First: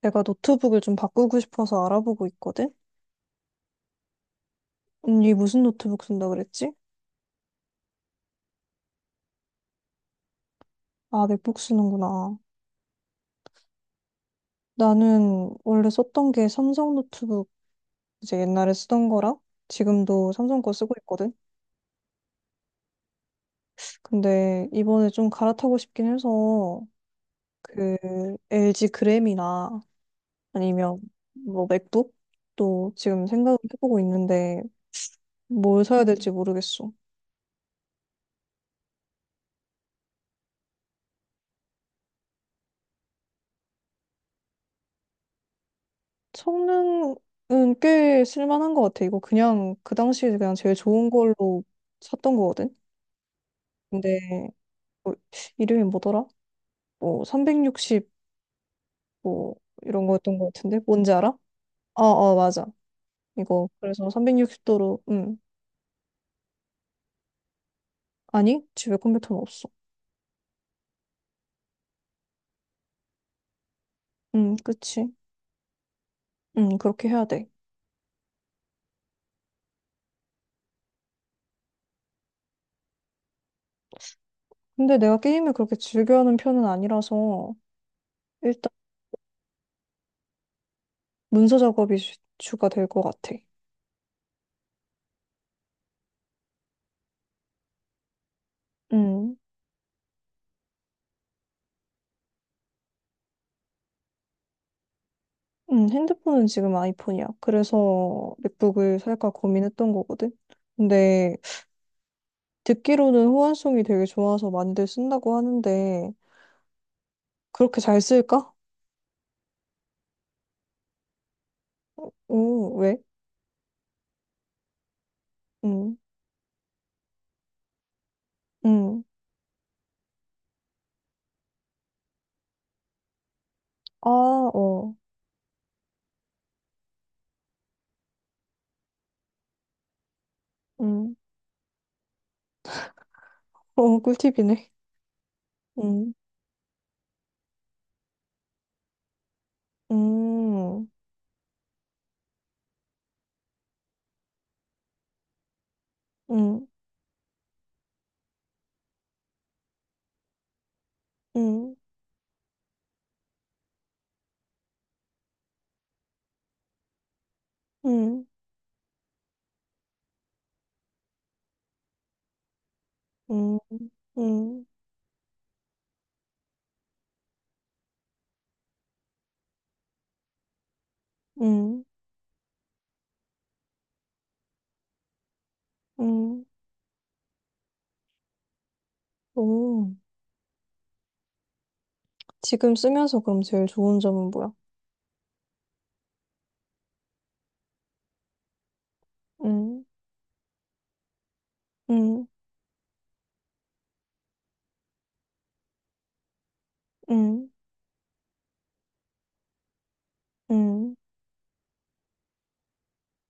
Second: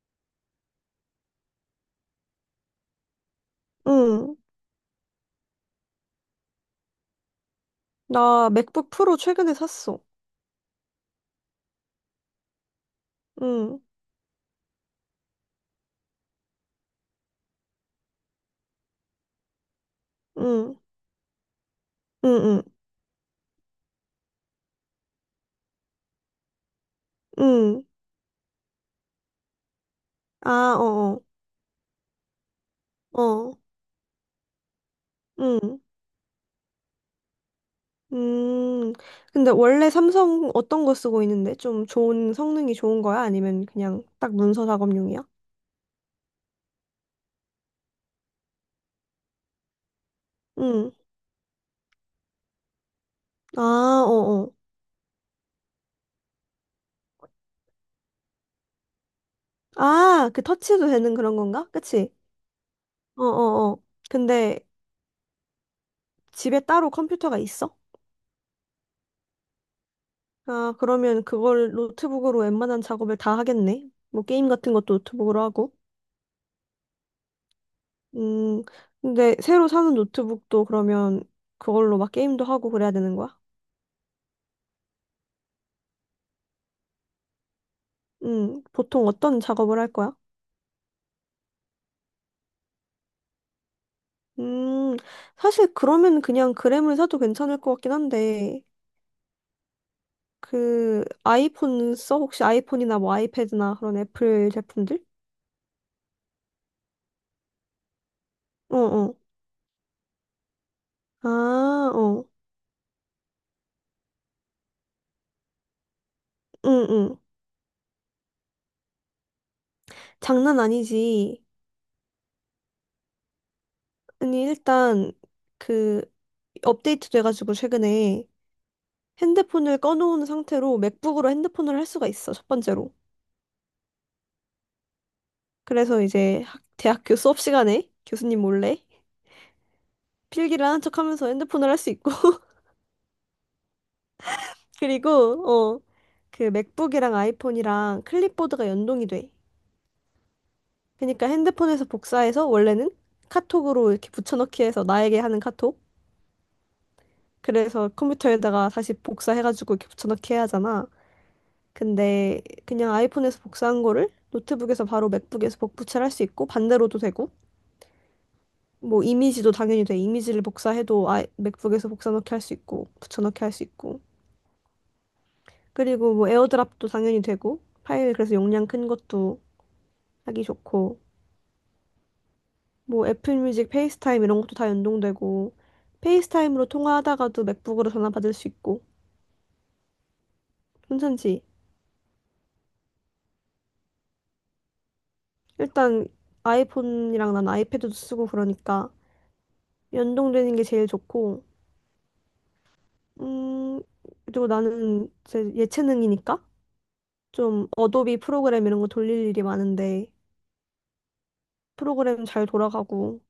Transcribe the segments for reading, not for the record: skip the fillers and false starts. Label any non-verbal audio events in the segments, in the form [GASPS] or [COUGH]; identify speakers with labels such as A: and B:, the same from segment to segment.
A: 내가 노트북을 좀 바꾸고 싶어서 알아보고 있거든?
B: 응.
A: 언니 무슨 노트북 쓴다 그랬지?
B: 나 맥북 프로 최근에 샀어.
A: 아, 맥북 쓰는구나.
B: 응,
A: 나는 원래 썼던 게 삼성 노트북, 이제 옛날에 쓰던 거랑 지금도 삼성 거
B: 응,
A: 쓰고 있거든?
B: 응, 응,
A: 근데 이번에 좀 갈아타고 싶긴 해서
B: 응.
A: 그 LG 그램이나
B: 아,
A: 아니면
B: 어,
A: 뭐 맥북? 또
B: 어,
A: 지금
B: 어,
A: 생각을 해보고 있는데
B: 응.
A: 뭘 사야 될지 모르겠어.
B: 음. 근데 원래 삼성 어떤 거 쓰고 있는데? 좀 좋은 성능이 좋은 거야? 아니면 그냥 딱 문서 작업용이야?
A: 성능은 꽤 쓸만한 것 같아. 이거 그냥 그 당시에 그냥 제일
B: 응.
A: 좋은 걸로 샀던 거거든.
B: 아,
A: 근데
B: 어, 어.
A: 뭐 이름이 뭐더라? 뭐 360 뭐 이런
B: 아,
A: 거였던
B: 그
A: 것 같은데
B: 터치도
A: 뭔지
B: 되는
A: 알아?
B: 그런 건가?
A: 어,
B: 그치?
A: 어, 맞아.
B: 어,
A: 이거
B: 어, 어.
A: 그래서
B: 근데
A: 360도로 음,
B: 집에 따로 컴퓨터가 있어?
A: 아니 집에 컴퓨터는 없어.
B: 아, 그러면 그걸 노트북으로 웬만한 작업을 다 하겠네. 뭐 게임
A: 음,
B: 같은 것도
A: 그치.
B: 노트북으로 하고.
A: 음, 그렇게 해야 돼.
B: 음, 근데 새로 사는 노트북도 그러면 그걸로 막 게임도 하고 그래야 되는 거야?
A: 근데 내가 게임을 그렇게 즐겨하는 편은 아니라서. 일단
B: 보통 어떤 작업을 할 거야?
A: 문서 작업이 주가 될 것 같아,
B: 음, 사실 그러면 그냥 그램을 사도 괜찮을 것 같긴 한데,
A: 응.
B: 아이폰 써? 혹시 아이폰이나 뭐 아이패드나 그런 애플 제품들?
A: 핸드폰은 지금 아이폰이야. 그래서
B: 어,
A: 맥북을
B: 어.
A: 살까 고민했던 거거든. 근데
B: 아, 어.
A: 듣기로는 호환성이 되게 좋아서 많이들 쓴다고 하는데
B: 응, 응.
A: 그렇게 잘 쓸까?
B: 장난 아니지.
A: 오, 왜?
B: 아니, 일단,
A: 음,
B: 그, 업데이트 돼가지고 최근에
A: 음,
B: 핸드폰을 꺼놓은 상태로 맥북으로 핸드폰을 할 수가 있어, 첫 번째로.
A: 아, 어,
B: 그래서 이제 대학교 수업 시간에 교수님 몰래 필기를 하는
A: 음,
B: 척하면서 핸드폰을 할 수 있고 [LAUGHS]
A: [LAUGHS] 어, 꿀팁이네.
B: 그리고
A: 음,
B: 맥북이랑 아이폰이랑 클립보드가 연동이 돼.
A: 음,
B: 그러니까 핸드폰에서 복사해서 원래는 카톡으로 이렇게 붙여넣기 해서 나에게 하는 카톡.
A: 음,
B: 그래서 컴퓨터에다가 다시 복사해가지고 이렇게 붙여넣기 해야 하잖아.
A: 음,
B: 근데 그냥 아이폰에서 복사한 거를 노트북에서 바로 맥북에서 복붙을 할 수 있고 반대로도 되고
A: 음,
B: 뭐 이미지도 당연히 돼. 이미지를 복사해도 아, 맥북에서 복사넣기 할 수 있고 붙여넣기 할
A: 음,
B: 수
A: 음,
B: 있고
A: 음,
B: 그리고 뭐 에어드랍도 당연히 되고 파일 그래서 용량 큰 것도 하기 좋고
A: 음,
B: 뭐 애플뮤직, 페이스타임 이런 것도 다 연동되고
A: 음.
B: 페이스타임으로 통화하다가도 맥북으로 전화 받을 수 있고
A: 오.
B: 괜찮지?
A: 지금 쓰면서 그럼 제일 좋은 점은 뭐야?
B: 일단 아이폰이랑 난 아이패드도 쓰고 그러니까
A: 음,
B: 연동되는 게 제일 좋고
A: 음,
B: 음 그리고 나는 제 예체능이니까
A: 음,
B: 좀 어도비 프로그램 이런 거 돌릴 일이 많은데
A: 음.
B: 프로그램 잘 돌아가고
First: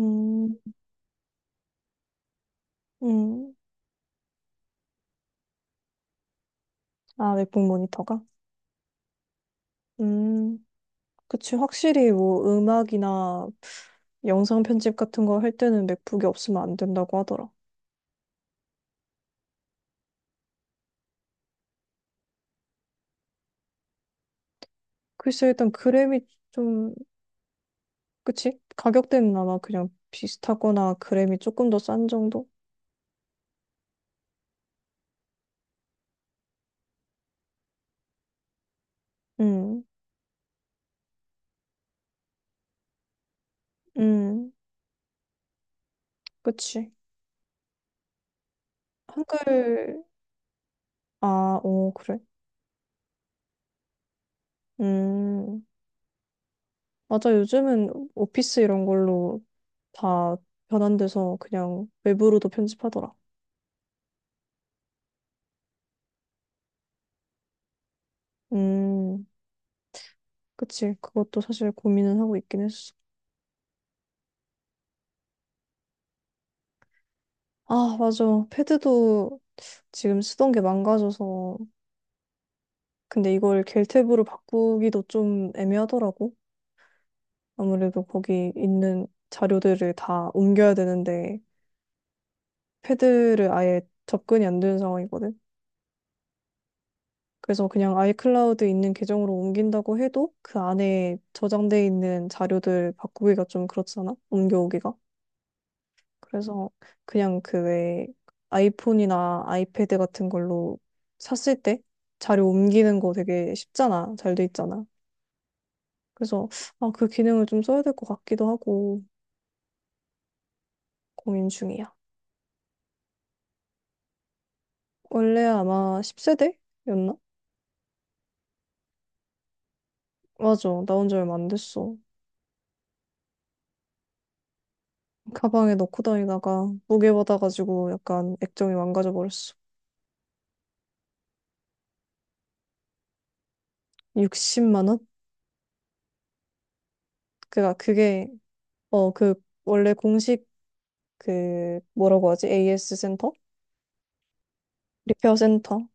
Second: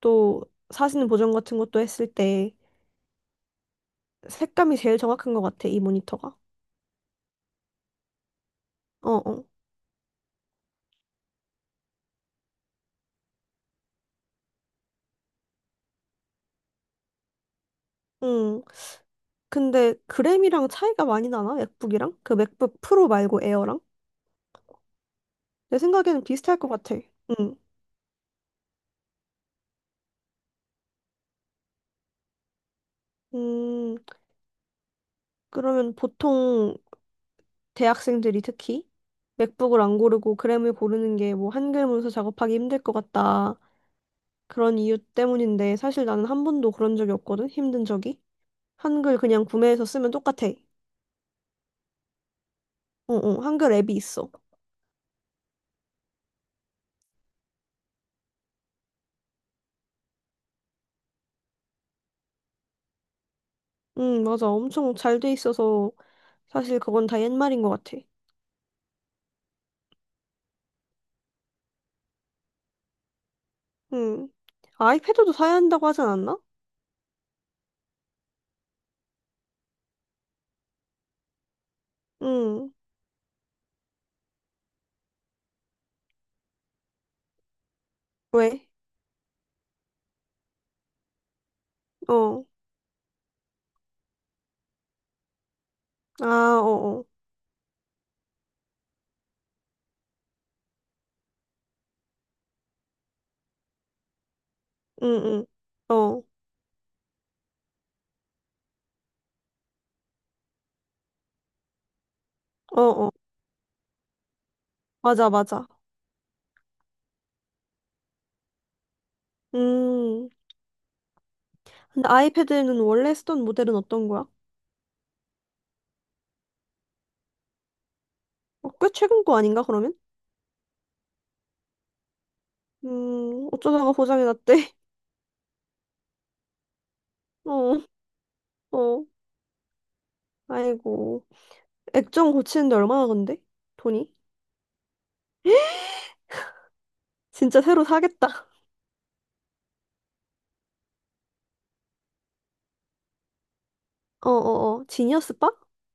B: 또 사진 보정 같은 것도 했을 때
A: 음,
B: 색감이 제일 정확한 것 같아, 이 모니터가.
A: 아, 맥북 모니터가?
B: 어, 어.
A: 음, 그치. 확실히 뭐 음악이나 영상 편집 같은 거 할 때는 맥북이 없으면 안 된다고 하더라.
B: 응. 근데 그램이랑 차이가 많이 나나? 맥북이랑? 그 맥북 프로 말고 에어랑?
A: 글쎄, 일단
B: 내
A: 그램이
B: 생각에는 비슷할 것
A: 좀,
B: 같아. 응.
A: 그치? 가격대는 아마 그냥 비슷하거나 그램이 조금 더 싼 정도?
B: 음, 그러면 보통 대학생들이 특히 맥북을
A: 음,
B: 안 고르고 그램을 고르는 게 뭐 한글 문서 작업하기 힘들 것 같다.
A: 음,
B: 그런 이유 때문인데 사실 나는 한 번도
A: 그치.
B: 그런 적이 없거든, 힘든 적이. 한글 그냥
A: 한글,
B: 구매해서 쓰면 똑같아.
A: 아, 오, 그래.
B: 어, 어, 한글 앱이 있어.
A: 음, 맞아. 요즘은 오피스 이런 걸로 다 변환돼서 그냥 웹으로도 편집하더라.
B: 응, 맞아. 엄청 잘 돼 있어서 사실 그건 다 옛말인 것 같아.
A: 음. 그치. 그것도 사실 고민은 하고 있긴 했어.
B: 응. 아이패드도 사야 한다고 하지 않았나?
A: 아, 맞아. 패드도 지금 쓰던 게 망가져서.
B: 응.
A: 근데 이걸 겔탭으로 바꾸기도 좀 애매하더라고. 아무래도 거기
B: 왜?
A: 있는 자료들을 다 옮겨야 되는데,
B: 어.
A: 패드를 아예 접근이 안 되는 상황이거든.
B: 아, 어, 어.
A: 그래서 그냥 아이클라우드 있는 계정으로 옮긴다고 해도 그 안에 저장돼 있는 자료들 바꾸기가 좀 그렇잖아. 옮겨오기가.
B: 응, 응. 어,
A: 그래서 그냥 그 왜 아이폰이나 아이패드 같은 걸로 샀을 때 자료
B: 어,
A: 옮기는
B: 어.
A: 거 되게 쉽잖아. 잘 돼 있잖아.
B: 맞아, 맞아.
A: 그래서 아, 그 기능을 좀 써야 될 것 같기도 하고
B: 음.
A: 고민 중이야.
B: 근데 아이패드는 원래 쓰던 모델은 어떤 거야?
A: 원래 아마 10세대였나?
B: 어, 꽤 최근 거 아닌가, 그러면?
A: 맞아. 나온 지 얼마 안 됐어.
B: 어쩌다가 고장이 났대.
A: 가방에 넣고 다니다가 무게
B: [LAUGHS] 어,
A: 받아가지고 약간 액정이
B: 어.
A: 망가져 버렸어.
B: 아이고. 액정 고치는데 얼마나 건데? 돈이?
A: 60만 원?
B: [GASPS] 진짜
A: 그니까
B: 새로
A: 그게
B: 사겠다. [LAUGHS]
A: 어 그 원래 공식 그 뭐라고 하지? AS 센터?
B: 어어어. 지니어스
A: 리페어
B: 바?
A: 센터?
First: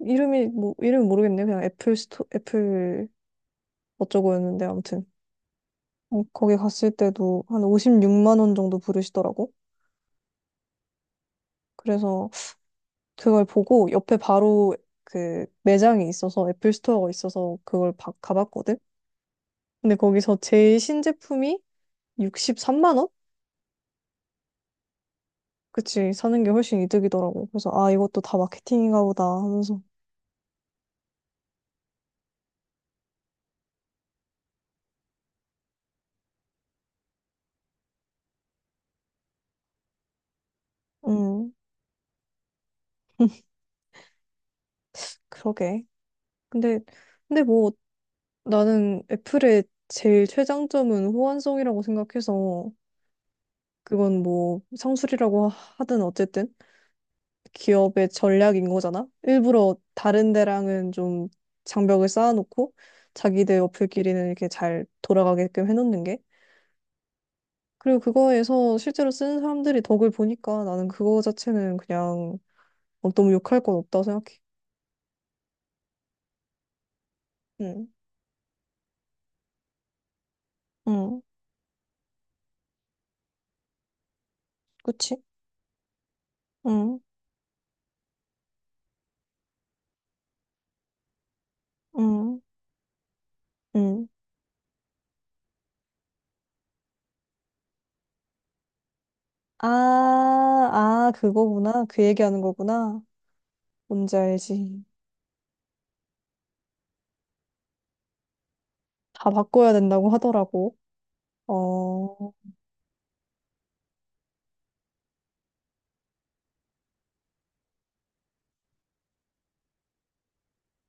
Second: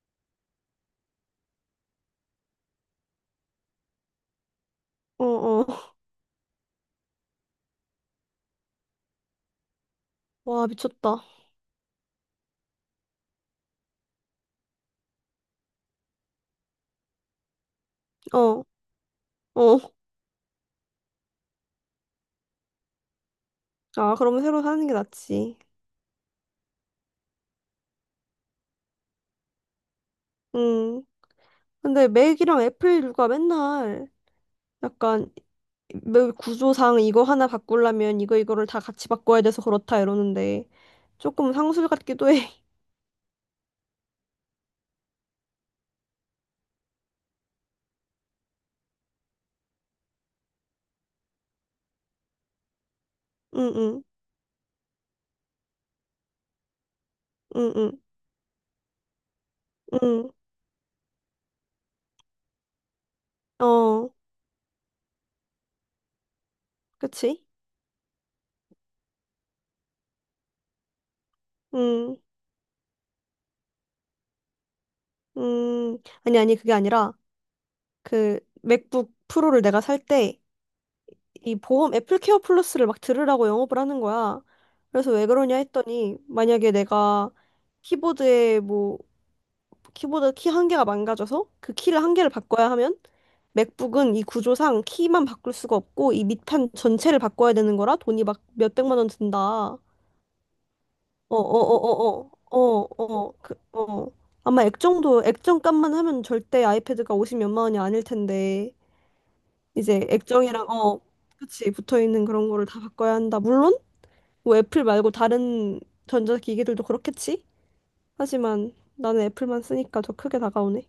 A: 이름이 뭐 이름 모르겠네. 요 그냥 애플 스토 애플 어쩌고였는데 아무튼
B: 어, 어.
A: 어, 거기 갔을 때도 한 56만 원 정도 부르시더라고.
B: 와, 미쳤다.
A: 그래서 그걸 보고 옆에 바로 그 매장이 있어서 애플 스토어가 있어서
B: 어,
A: 가봤거든.
B: 어.
A: 근데 거기서 제일 신제품이 63만 원?
B: 아, 그러면 새로 사는 게 낫지.
A: 그치, 사는 게 훨씬 이득이더라고. 그래서 아 이것도 다 마케팅인가 보다 하면서
B: 음. 근데 맥이랑 애플 누가 맨날 약간 맥 구조상 이거 하나 바꾸려면 이거를 다 같이 바꿔야 돼서 그렇다 이러는데
A: 음,
B: 조금 상술 같기도 해. [LAUGHS]
A: [LAUGHS] 그러게. 근데 근데 뭐 나는 애플의 제일 최장점은 호환성이라고 생각해서
B: 응, 응,
A: 그건 뭐 상술이라고 하든 어쨌든
B: 응, 응,
A: 기업의 전략인 거잖아. 일부러 다른 데랑은 좀 장벽을 쌓아놓고 자기들
B: 응. 어,
A: 어플끼리는 이렇게 잘 돌아가게끔 해놓는 게.
B: 그치?
A: 그리고 그거에서 실제로 쓰는 사람들이 덕을 보니까 나는 그거 자체는
B: 응,
A: 그냥 어, 너무 욕할 건 없다고 생각해.
B: 음, 음. 아니, 아니, 그게 아니라
A: 응,
B: 그 맥북 프로를 내가 살때
A: 응,
B: 이 보험 애플케어 플러스를 막 들으라고 영업을 하는 거야. 그래서
A: 그치?
B: 왜 그러냐 했더니 만약에
A: 응,
B: 내가 키보드에 뭐 키보드 키 한 개가 망가져서 그 키를 한 개를
A: 응,
B: 바꿔야 하면
A: 응.
B: 맥북은 이 구조상 키만 바꿀 수가 없고 이 밑판 전체를 바꿔야 되는 거라 돈이 막 몇백만 원 든다.
A: 아,
B: 어,
A: 아,
B: 어, 어,
A: 그거구나. 그
B: 어,
A: 얘기하는
B: 어, 어,
A: 거구나.
B: 어, 그, 어.
A: 뭔지
B: 아마
A: 알지.
B: 액정도 액정값만 하면 절대 아이패드가 50 몇만 원이 아닐 텐데
A: 다 바꿔야
B: 이제
A: 된다고
B: 액정이랑
A: 하더라고.
B: 어, 그치 붙어 있는
A: 어,
B: 그런 거를 다 바꿔야 한다. 물론 뭐 애플 말고 다른 전자기기들도 그렇겠지? 하지만 나는 애플만 쓰니까 더 크게 다가오네.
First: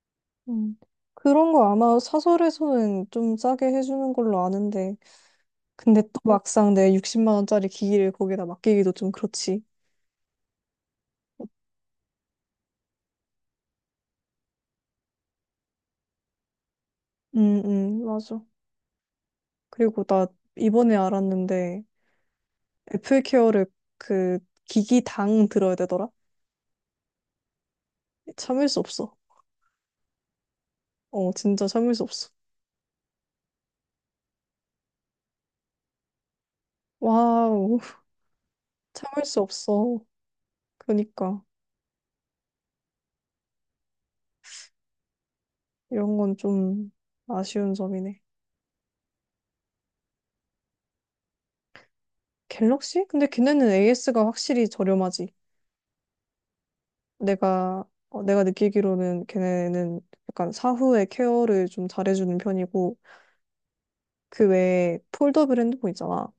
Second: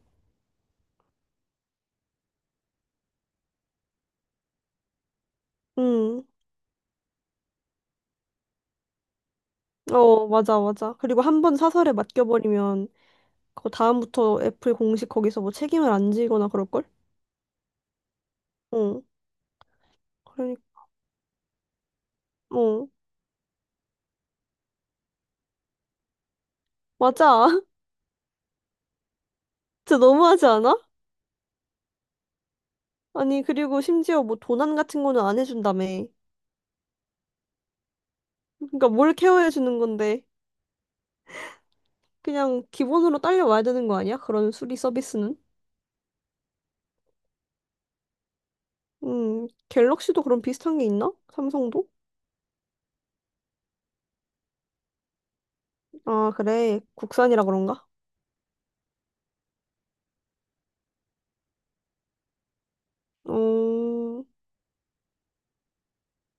A: 음. 그런 거 아마 사설에서는 좀 싸게 해주는 걸로 아는데. 근데 또
B: 음,
A: 막상 내 60만 원짜리 기기를 거기다 맡기기도 좀 그렇지.
B: 어, 맞아, 맞아. 그리고 한 번 사설에 맡겨버리면 그 다음부터 애플 공식 거기서 뭐 책임을 안 지거나 그럴걸?
A: 응, 응, 맞아.
B: 어,
A: 그리고 나
B: 그러니까,
A: 이번에 알았는데
B: 어,
A: 애플 케어를 그 기기당 들어야 되더라?
B: 맞아. [LAUGHS]
A: 참을 수 없어.
B: 진짜 너무하지 않아?
A: 어, 진짜 참을 수 없어.
B: 아니, 그리고 심지어 뭐 도난 같은 거는 안 해준다며.
A: 와우, [LAUGHS]
B: 그러니까 뭘
A: 참을 수
B: 케어해 주는
A: 없어.
B: 건데.
A: 그러니까
B: 그냥 기본으로 딸려와야 되는 거 아니야? 그런 수리 서비스는?
A: 이런 건 좀 아쉬운 점이네.
B: 갤럭시도 그런 비슷한 게 있나? 삼성도?
A: 갤럭시? 근데 걔네는 AS가 확실히 저렴하지.
B: 아, 그래. 국산이라
A: 내가,
B: 그런가?
A: 어, 내가 느끼기로는 걔네는 약간 사후에 케어를 좀 잘해주는 편이고,
B: 음,
A: 그 외에 폴더블 핸드폰 있잖아.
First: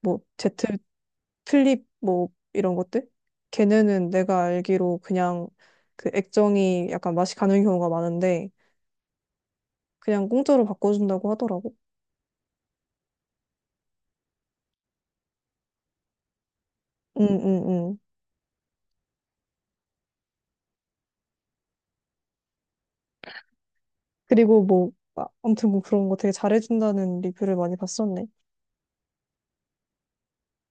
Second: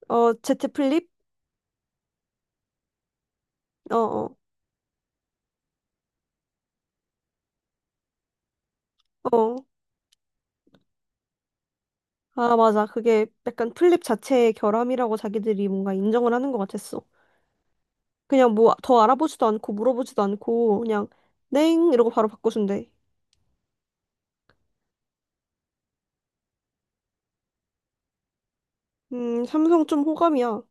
A: 뭐,
B: 어,
A: Z
B: 제트 플립?
A: 플립, 뭐, 이런 것들?
B: 어,
A: 걔네는
B: 어,
A: 내가 알기로 그냥 그 액정이 약간 맛이 가는 경우가 많은데,
B: 어.
A: 그냥 공짜로 바꿔준다고 하더라고.
B: 아, 맞아. 그게 약간 플립 자체의 결함이라고 자기들이 뭔가 인정을 하는 것 같았어.
A: 응, 응, 응.
B: 그냥 뭐 더 알아보지도 않고 물어보지도 않고 그냥 냉 이러고 바로 바꿔준대.
A: 그리고 뭐, 아, 아무튼 뭐 그런 거 되게 잘해준다는 리뷰를 많이 봤었네.
B: 삼성 좀 호감이야.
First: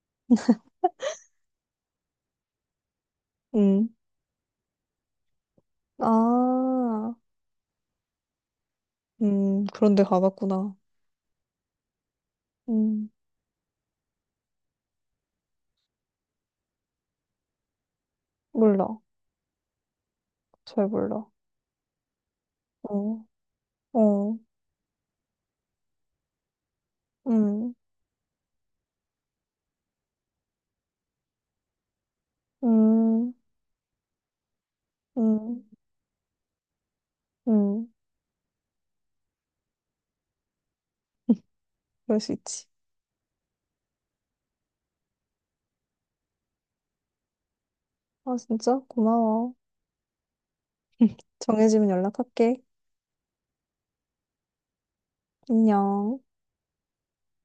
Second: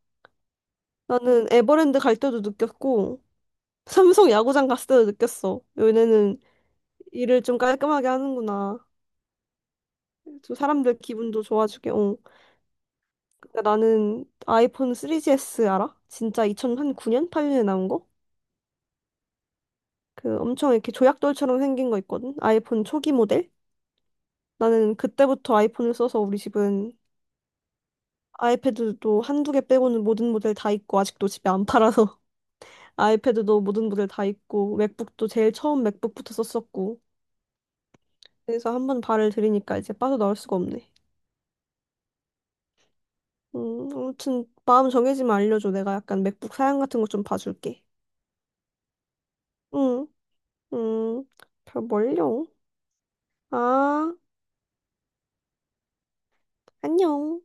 B: 나는 에버랜드 갈 때도 느꼈고
A: 응.
B: 삼성 야구장 갔을 때도 느꼈어. 얘네는
A: 아.
B: 일을 좀 깔끔하게 하는구나.
A: 그런데
B: 좀
A: 가봤구나.
B: 사람들 기분도 좋아지게. 어.
A: 음,
B: 근데 나는 아이폰 3GS 알아? 진짜 2009년? 8년에 나온 거?
A: 몰라.
B: 그 엄청
A: 잘
B: 이렇게
A: 몰라.
B: 조약돌처럼 생긴 거 있거든? 아이폰 초기
A: 어,
B: 모델?
A: 어,
B: 나는 그때부터 아이폰을 써서 우리 집은
A: 음,
B: 아이패드도 한두 개 빼고는 모든 모델 다 있고 아직도 집에 안 팔아서 [LAUGHS]
A: 음,
B: 아이패드도 모든 모델 다 있고 맥북도 제일
A: 음,
B: 처음 맥북부터 썼었고
A: 음.
B: 그래서 한번 발을 들이니까 이제 빠져나올 수가 없네.
A: [LAUGHS] 그럴 수 있지.
B: 아무튼 마음 정해지면 알려줘. 내가 약간 맥북 사양 같은 거 좀 봐줄게.
A: 아, 진짜? 고마워.
B: 응, 응
A: [LAUGHS]
B: 별
A: 정해지면
B: 멀려.
A: 연락할게.
B: 아.
A: 안녕.
B: 안녕.